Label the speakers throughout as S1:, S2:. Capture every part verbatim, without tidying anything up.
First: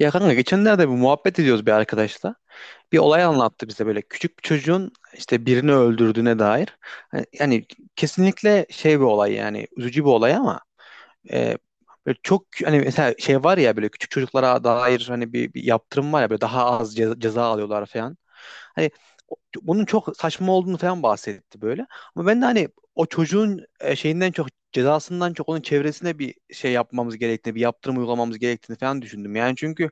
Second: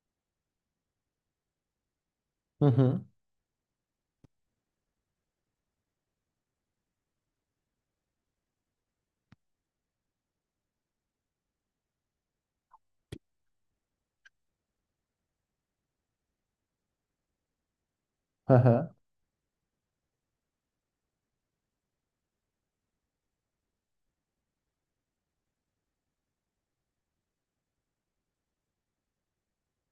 S1: Ya kanka geçenlerde bir muhabbet ediyoruz bir arkadaşla.
S2: Hı
S1: Bir
S2: hı.
S1: olay anlattı bize böyle küçük bir çocuğun işte birini öldürdüğüne dair. Hani- Yani kesinlikle şey bir olay yani üzücü bir olay ama e, böyle çok hani mesela şey var ya böyle küçük çocuklara dair hani bir, bir yaptırım var ya böyle daha az ceza, ceza alıyorlar falan.
S2: Hı
S1: Hani
S2: hı.
S1: o- Bunun çok saçma olduğunu falan bahsetti böyle. Ama ben de hani o çocuğun e, şeyinden çok cezasından çok onun çevresine bir şey yapmamız gerektiğini, bir yaptırım uygulamamız gerektiğini falan düşündüm. Yani çünkü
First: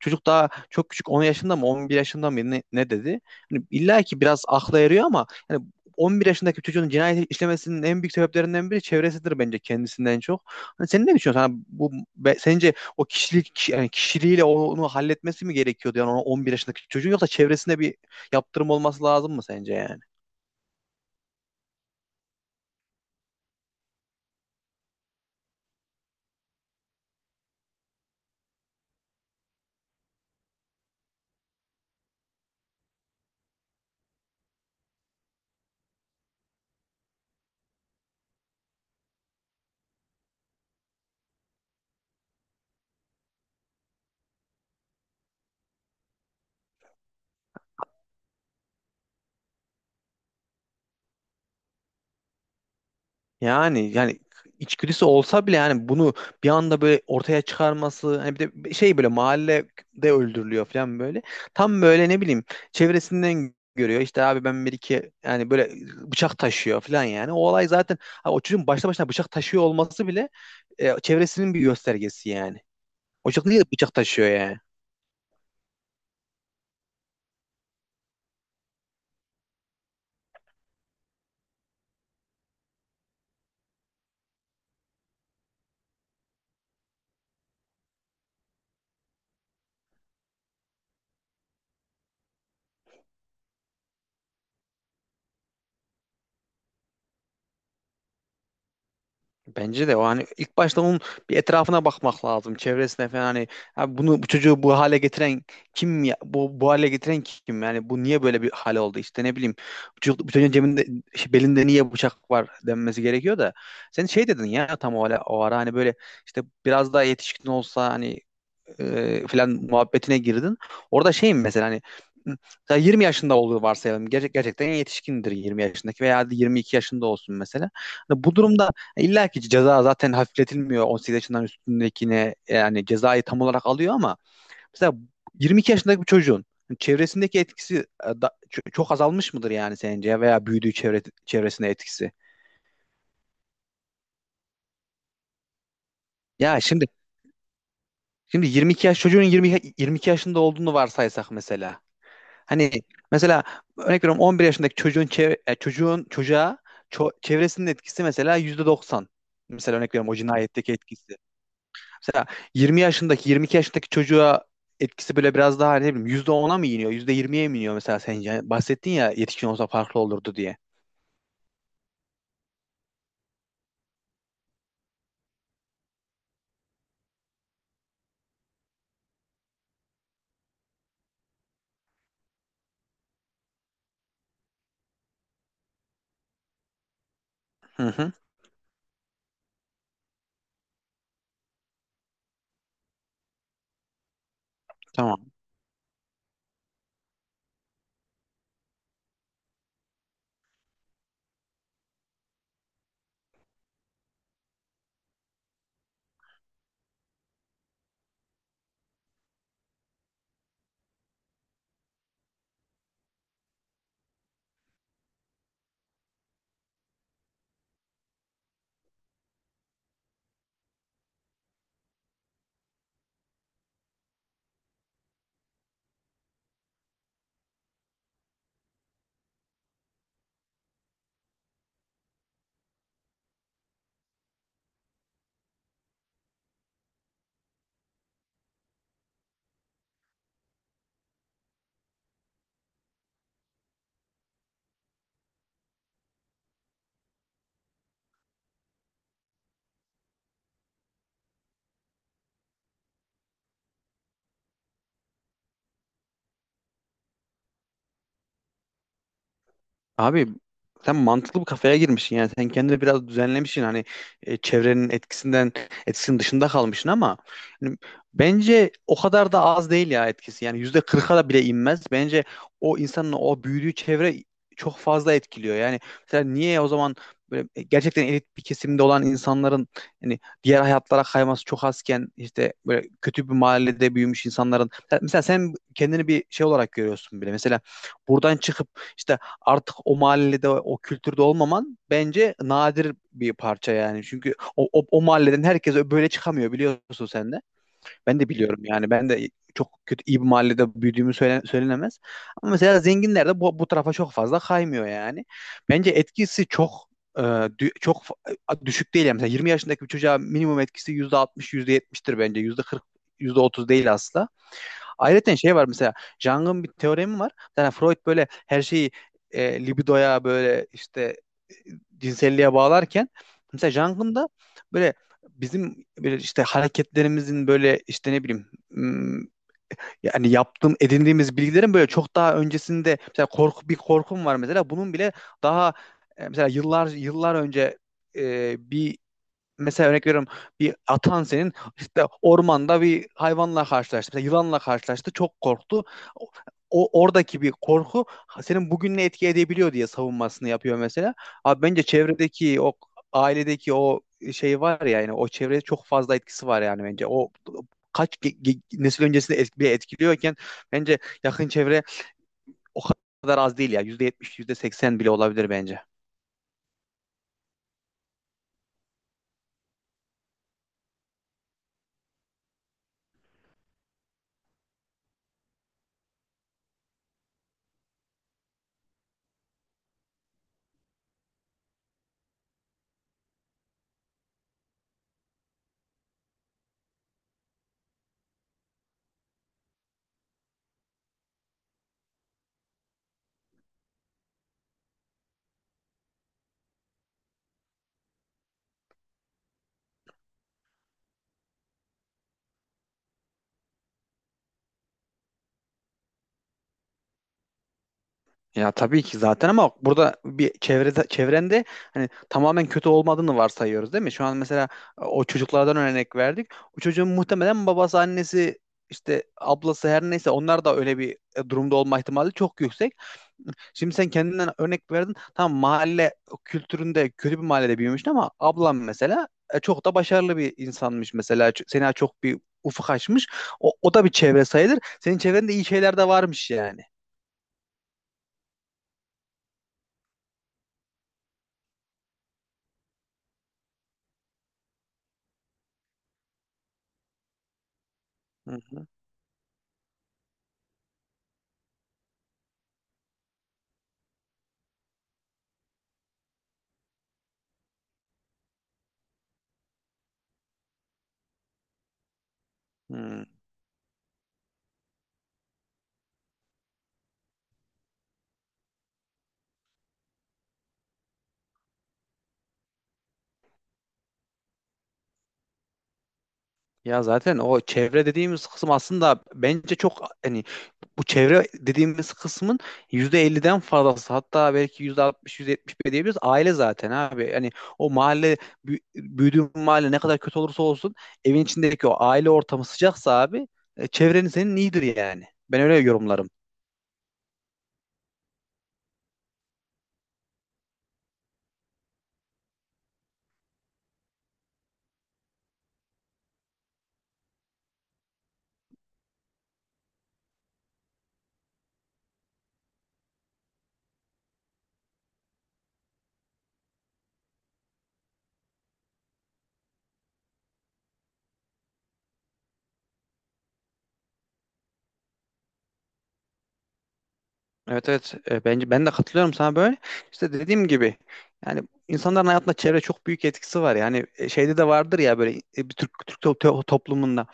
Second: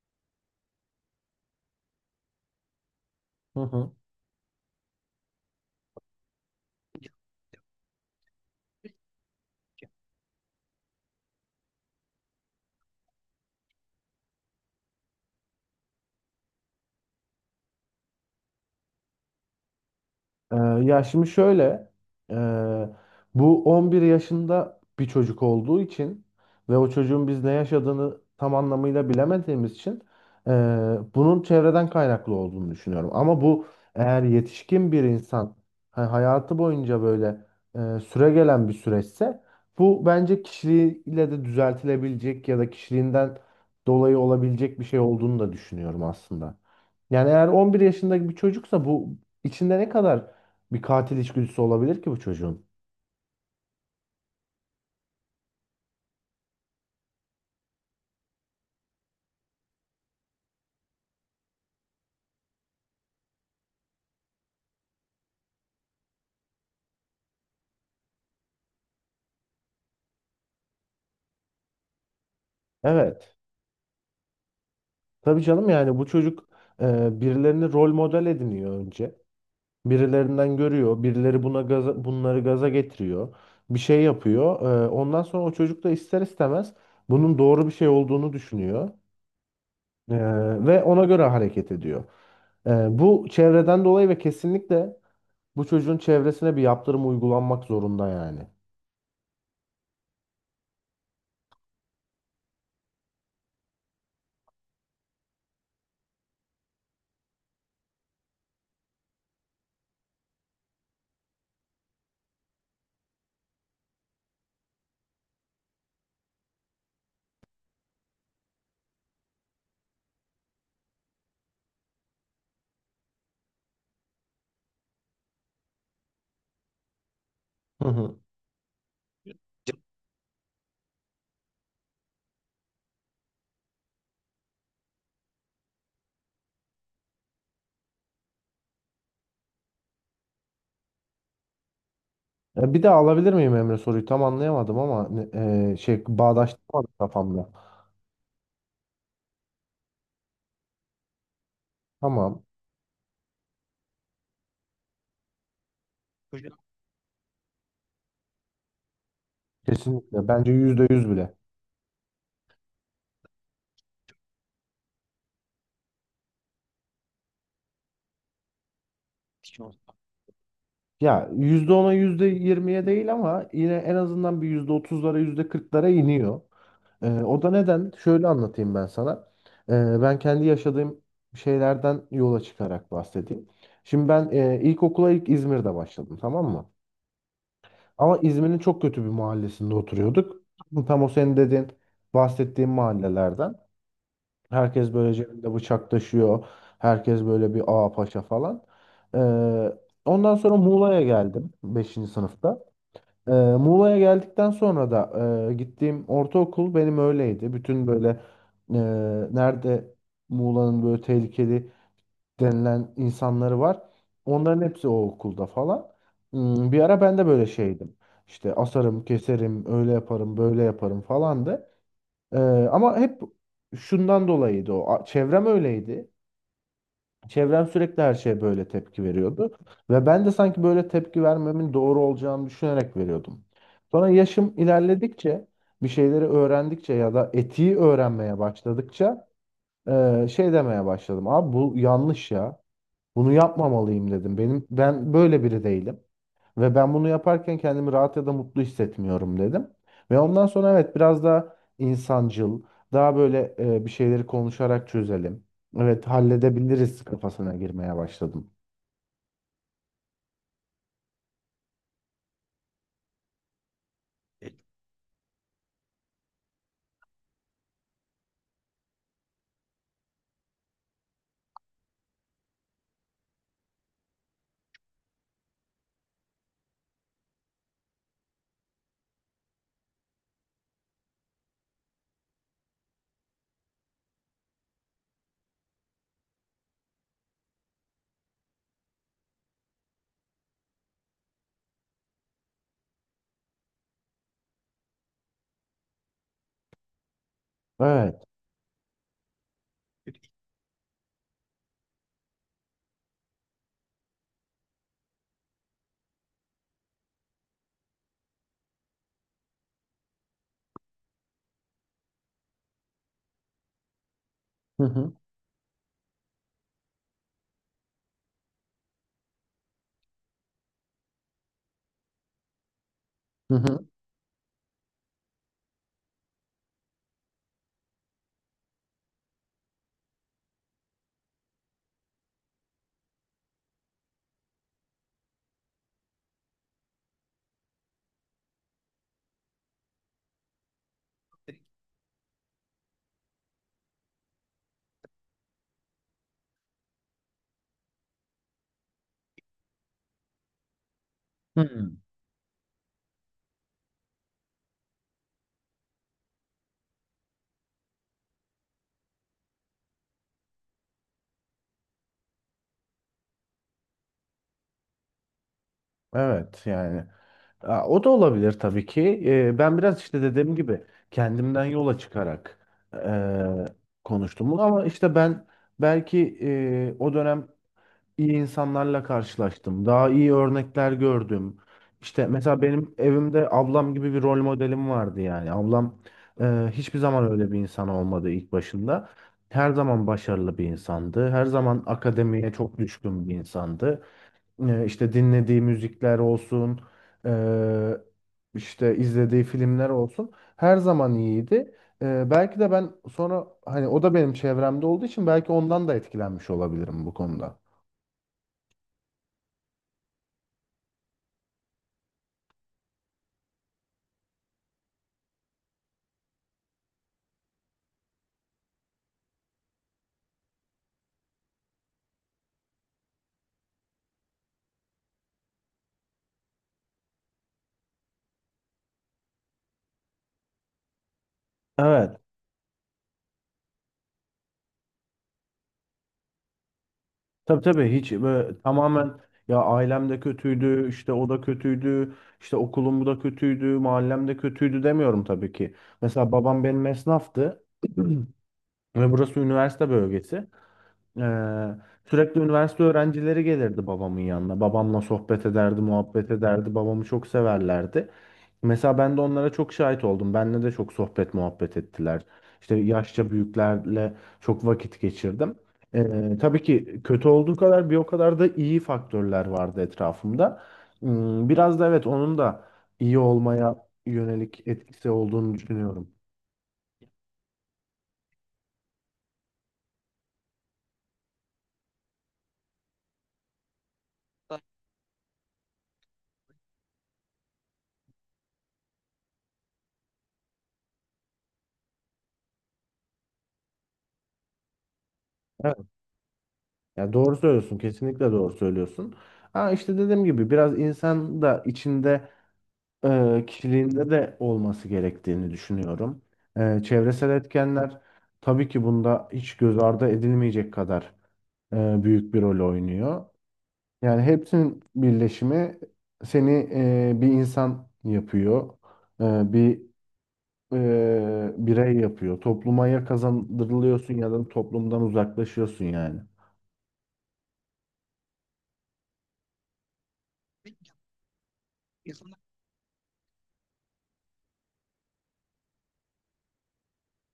S1: çocuk daha çok küçük, on yaşında mı on bir yaşında mı ne, ne dedi?
S2: Hı
S1: Hani
S2: hı.
S1: illa ki biraz akla yarıyor ama yani on bir yaşındaki çocuğun cinayet işlemesinin en büyük sebeplerinden biri çevresidir bence, kendisinden çok. Hani sen ne düşünüyorsun? Hani bu be- sence o kişilik yani kişiliğiyle onu halletmesi mi gerekiyordu yani o on bir yaşındaki çocuğun, yoksa çevresinde bir yaptırım olması lazım mı sence yani?
S2: Ee, Ya şimdi şöyle, e, bu on bir yaşında bir çocuk olduğu için ve o çocuğun biz ne yaşadığını tam anlamıyla bilemediğimiz için, e, bunun çevreden kaynaklı olduğunu düşünüyorum. Ama bu, eğer yetişkin bir insan ha- hayatı boyunca böyle e, süre gelen bir süreçse, bu bence kişiliğiyle de düzeltilebilecek ya da kişiliğinden dolayı olabilecek bir şey olduğunu da düşünüyorum aslında. Yani eğer on bir yaşındaki bir çocuksa bu, içinde ne kadar bir katil içgüdüsü olabilir ki bu çocuğun.
S1: Yani yani içgüdüsü olsa bile yani bunu bir anda böyle ortaya çıkarması, hani bir de şey, böyle mahallede öldürülüyor falan böyle. Tam böyle ne bileyim, çevresinden görüyor. İşte abi ben bir iki yani böyle bıçak taşıyor falan yani. O olay zaten, ha, o çocuğun başta başına bıçak taşıyor olması bile e, çevresinin bir göstergesi yani. O
S2: Evet.
S1: çocuk niye bıçak taşıyor yani?
S2: Tabii canım, yani bu çocuk e, birilerini rol model ediniyor önce. Birilerinden görüyor. Birileri buna gaza, bunları gaza getiriyor. Bir şey yapıyor. E, ondan sonra o çocuk da ister istemez bunun doğru bir şey olduğunu düşünüyor. E, Ve ona göre hareket ediyor. E, Bu çevreden dolayı, ve kesinlikle bu çocuğun çevresine bir yaptırım uygulanmak zorunda yani.
S1: Bence de o hani ilk başta onun bir etrafına bakmak lazım. Çevresine falan, hani, "Abi bunu, bu çocuğu bu hale getiren kim ya? Bu, bu hale getiren kim? Yani bu niye böyle bir hale oldu? İşte ne bileyim. Bu çocuk, bu çocuğun cebinde şey, belinde niye bıçak var" denmesi gerekiyor da. Sen şey dedin ya, tam o, ara- o ara hani böyle, işte biraz daha yetişkin olsa hani e, falan muhabbetine girdin. Orada şeyim mesela, hani mesela yirmi yaşında olduğu varsayalım. Gerçek, gerçekten yetişkindir yirmi yaşındaki, veya yirmi iki yaşında olsun mesela.
S2: Hı hı.
S1: Hani bu durumda e, illa ki ceza zaten hafifletilmiyor on sekiz yaşından üstündekine, yani cezayı tam olarak alıyor, ama mesela yirmi iki yaşındaki bir çocuğun çevresindeki etkisi e, da- ço- çok azalmış mıdır yani sence, veya büyüdüğü çevre, çevresine etkisi?
S2: Ya, bir daha alabilir miyim Emre soruyu? Tam anlayamadım ama ne- e, şey,
S1: Ya şimdi
S2: bağdaştırmadım kafamda.
S1: şimdi yirmi iki yaş çocuğun, yirmi yirmi iki yaşında olduğunu varsaysak mesela.
S2: Tamam.
S1: Hani mesela örnek veriyorum, on bir yaşındaki çocuğun çev- e, çocuğun
S2: Hocam.
S1: çocuğa ço- çevresinin etkisi mesela yüzde doksan. Mesela örnek veriyorum, o
S2: Kesinlikle. Bence
S1: cinayetteki
S2: yüzde yüz
S1: etkisi.
S2: bile.
S1: Mesela yirmi yaşındaki yirmi iki yaşındaki çocuğa etkisi böyle biraz daha, hani ne bileyim, yüzde ona mı iniyor, yüzde yirmiye mi iniyor mesela sence? Hani bahsettin ya, yetişkin
S2: Hiç
S1: olsa
S2: olmaz.
S1: farklı olurdu diye.
S2: Ya yüzde ona yüzde yirmiye değil, ama yine en azından bir yüzde otuzlara yüzde kırklara iniyor. Ee, o da neden? Şöyle anlatayım ben sana. Ee, ben kendi yaşadığım şeylerden yola çıkarak bahsedeyim. Şimdi ben, e, ilkokula ilk İzmir'de başladım, tamam mı?
S1: Hı hı.
S2: Ama İzmir'in çok kötü bir mahallesinde oturuyorduk. Tam o senin dediğin, bahsettiğin mahallelerden. Herkes böyle
S1: Tamam.
S2: cebinde bıçak taşıyor. Herkes böyle bir ağa paşa falan. Ee, Ondan sonra Muğla'ya geldim beşinci sınıfta. Ee, Muğla'ya geldikten sonra da e, gittiğim ortaokul benim öyleydi. Bütün böyle e, nerede Muğla'nın böyle tehlikeli denilen insanları var. Onların hepsi o okulda falan. Hmm, bir ara ben de böyle şeydim. İşte asarım, keserim, öyle yaparım, böyle yaparım falandı. Ee, Ama hep şundan dolayıydı o. A- Çevrem öyleydi. Çevrem sürekli her şeye böyle tepki veriyordu. Ve ben de sanki böyle tepki vermemin doğru olacağını düşünerek veriyordum. Sonra yaşım ilerledikçe, bir şeyleri öğrendikçe ya da etiği öğrenmeye başladıkça ee, şey demeye başladım. Abi bu yanlış ya. Bunu yapmamalıyım dedim. Benim ben böyle biri değilim ve ben bunu yaparken kendimi rahat ya da mutlu hissetmiyorum dedim. Ve ondan sonra evet, biraz daha insancıl, daha böyle e, bir şeyleri konuşarak çözelim. Evet, halledebiliriz kafasına girmeye başladım.
S1: Abi sen mantıklı bir kafaya girmişsin yani, sen kendini biraz düzenlemişsin, hani e, çevrenin etkisinden etkisinin dışında kalmışsın, ama hani bence o kadar da az değil ya etkisi, yani yüzde kırka da bile inmez bence. O insanın o büyüdüğü çevre çok fazla etkiliyor yani. Mesela niye o zaman böyle e, gerçekten elit bir kesimde olan insanların, hani diğer hayatlara kayması çok azken, işte böyle kötü bir mahallede büyümüş insanların, mesela sen kendini bir şey olarak görüyorsun bile mesela, buradan çıkıp işte artık o mahallede o kültürde olmaman bence nadir bir parça yani. Çünkü o, o, o mahalleden herkes böyle çıkamıyor, biliyorsun sen de. Ben
S2: Evet.
S1: de biliyorum yani. Ben de çok kötü iyi bir mahallede büyüdüğümü söyle- söylenemez. Ama mesela zenginler de bu, bu tarafa çok fazla kaymıyor yani. Bence etkisi çok e, dü- çok fa- düşük değil yani. Mesela yirmi yaşındaki bir çocuğa minimum etkisi yüzde altmış, yüzde %70'tir bence. Yüzde kırk, yüzde otuz değil asla.
S2: Hı hı.
S1: Ayrıca şey var mesela, Jung'un bir teoremi var. Yani Freud böyle her şeyi e, libidoya, böyle işte e, cinselliğe bağlarken,
S2: Hı
S1: mesela
S2: hı.
S1: Jung'un da böyle, bizim böyle işte hareketlerimizin böyle işte ne bileyim, hmm, yani yaptığım, edindiğimiz bilgilerin böyle çok daha öncesinde, mesela korku, bir korkum var mesela, bunun bile daha e, mesela yıllar yıllar önce, e, bir, mesela örnek veriyorum, bir atan senin işte ormanda bir hayvanla karşılaştı. Mesela yılanla karşılaştı. Çok korktu. O, o- Oradaki bir korku senin bugünle etki edebiliyor diye savunmasını yapıyor mesela. Abi bence
S2: Hı.
S1: çevredeki o, ailedeki o şey var ya, yani o çevrede çok fazla etkisi var yani bence. O kaç ge- ge- nesil öncesinde et- bile etkiliyorken, bence yakın çevre o kadar az değil ya. yüzde yetmiş, yüzde seksen bile olabilir bence.
S2: Evet yani. Aa, o da olabilir tabii ki. Ee, ben biraz işte dediğim gibi kendimden yola çıkarak e, konuştum bunu. Ama işte ben belki e, o dönem iyi insanlarla karşılaştım. Daha iyi örnekler gördüm. İşte mesela benim evimde ablam gibi bir rol modelim vardı yani. Ablam e, hiçbir zaman öyle bir insan olmadı ilk başında. Her zaman başarılı bir insandı. Her zaman akademiye çok düşkün bir insandı. E, işte dinlediği müzikler olsun, e, işte izlediği filmler olsun. Her zaman iyiydi. E, belki de ben sonra, hani o da benim çevremde olduğu için belki ondan da etkilenmiş olabilirim bu konuda.
S1: Ya tabii ki zaten, ama burada bir çevrede, çevrende hani tamamen kötü olmadığını varsayıyoruz değil mi? Şu an mesela e, o çocuklardan örnek verdik. O çocuğun muhtemelen babası, annesi, işte ablası her neyse, onlar da öyle bir e, durumda olma ihtimali çok yüksek. Şimdi sen kendinden örnek verdin. Tamam, mahalle kültüründe, kötü bir mahallede büyümüştün, ama ablam mesela e, çok da başarılı bir insanmış mesela. Ç- Sena
S2: Evet.
S1: çok bir ufuk açmış. O, o da bir çevre sayılır. Senin çevrende iyi şeyler de varmış yani.
S2: Tabii tabii, hiç böyle tamamen ya ailem de kötüydü, işte o da kötüydü, işte okulum da kötüydü, mahallem de kötüydü demiyorum tabii ki. Mesela babam benim esnaftı
S1: Hı hı.
S2: ve burası üniversite bölgesi. Ee, Sürekli üniversite öğrencileri gelirdi babamın yanına. Babamla sohbet ederdi, muhabbet ederdi. Babamı çok severlerdi. Mesela ben de onlara çok şahit oldum. Benle de çok sohbet muhabbet ettiler. İşte
S1: Hmm.
S2: yaşça büyüklerle çok vakit geçirdim. Ee, tabii ki kötü olduğu kadar bir o kadar da iyi faktörler vardı etrafımda. Hmm, biraz da evet onun da iyi olmaya yönelik etkisi olduğunu düşünüyorum.
S1: Ya zaten o çevre dediğimiz kısım, aslında bence çok hani, bu çevre dediğimiz kısmın yüzde elliden fazlası, hatta belki yüzde altmış, yüzde yetmiş bile diyebiliriz aile, zaten abi. Hani o mahalle, büyü- büyüdüğün mahalle ne kadar kötü olursa olsun, evin içindeki o aile ortamı sıcaksa abi, e, çevrenin senin iyidir yani. Ben öyle yorumlarım.
S2: Ya doğru söylüyorsun, kesinlikle doğru söylüyorsun. Ha işte dediğim gibi biraz insan da içinde e, kişiliğinde de olması gerektiğini düşünüyorum. E, çevresel etkenler tabii ki bunda hiç göz ardı edilmeyecek kadar e, büyük bir rol oynuyor. Yani hepsinin birleşimi seni e, bir insan yapıyor, e, bir e, birey yapıyor. Toplumaya kazandırılıyorsun ya da toplumdan uzaklaşıyorsun yani.
S1: Evet evet. E, bence ben de katılıyorum sana böyle. İşte dediğim gibi yani, insanların hayatında çevre çok büyük etkisi var. Yani e, şeyde de vardır ya, böyle e, bir Türk Türk to- to- toplumunda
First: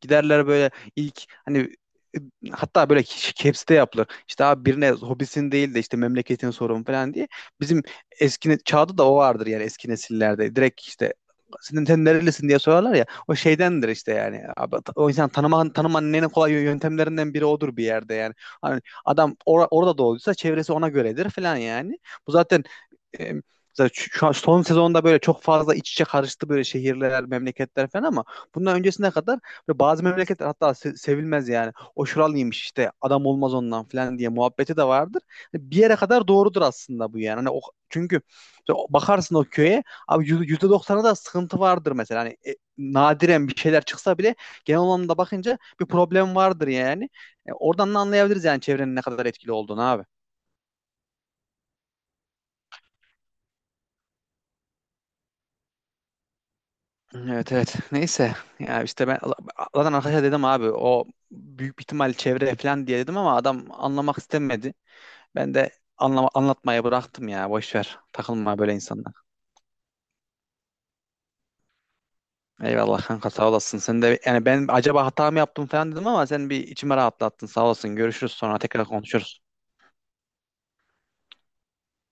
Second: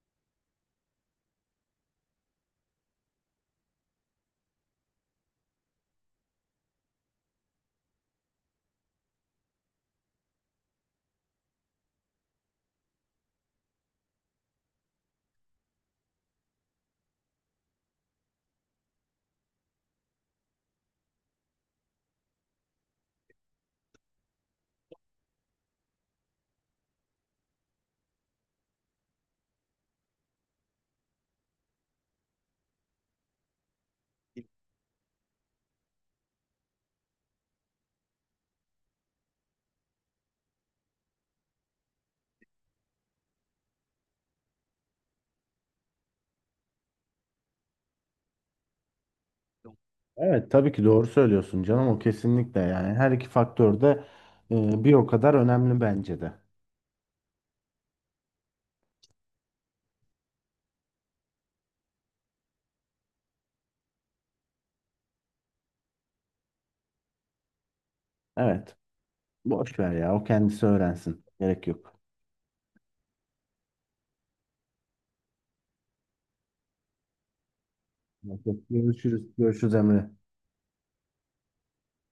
S1: giderler böyle ilk hani, e, hatta böyle hepsi de yapılır. İşte abi, birine hobisin değil de işte memleketin sorun falan diye. Bizim eski ne- çağda da o vardır yani, eski nesillerde. Direkt işte senin sen nerelisin diye sorarlar ya, o şeydendir işte, yani abi, o insan tanıman tanımanın en kolay yöntemlerinden biri odur bir yerde yani. Hani adam or- orada doğduysa çevresi ona göredir falan yani. Bu zaten, e, zaten şu, şu an son sezonda böyle çok fazla iç içe karıştı, böyle şehirler, memleketler falan, ama bundan öncesine kadar böyle bazı memleketler hatta se- sevilmez yani. "O şuralıymış, işte adam olmaz ondan" falan diye muhabbeti de vardır. Hani bir yere kadar doğrudur aslında bu yani. Hani o, çünkü o- bakarsın o köye, abi yüz- yüzde doksana da sıkıntı vardır mesela. Hani e, nadiren bir şeyler çıksa bile, genel anlamda bakınca bir problem vardır yani. E, oradan da anlayabiliriz yani çevrenin ne kadar etkili olduğunu abi.
S2: Evet tabii ki doğru söylüyorsun canım, o kesinlikle yani her iki faktör de e, bir o kadar önemli bence de.
S1: Evet evet. Neyse. Ya işte ben zaten arkadaşa dedim, abi o büyük bir ihtimal çevre falan diye dedim, ama adam anlamak istemedi. Ben de anlama, anlatmaya bıraktım ya. Boş ver. Takılma böyle
S2: Evet.
S1: insanlar.
S2: Boş ver ya. O kendisi öğrensin. Gerek yok.
S1: Eyvallah kanka, sağ olasın. Sen de yani, ben acaba hata mı yaptım falan dedim, ama sen bir içime rahatlattın. Sağ olasın. Görüşürüz, sonra tekrar
S2: Görüşürüz.
S1: konuşuruz.
S2: Görüşürüz Emre.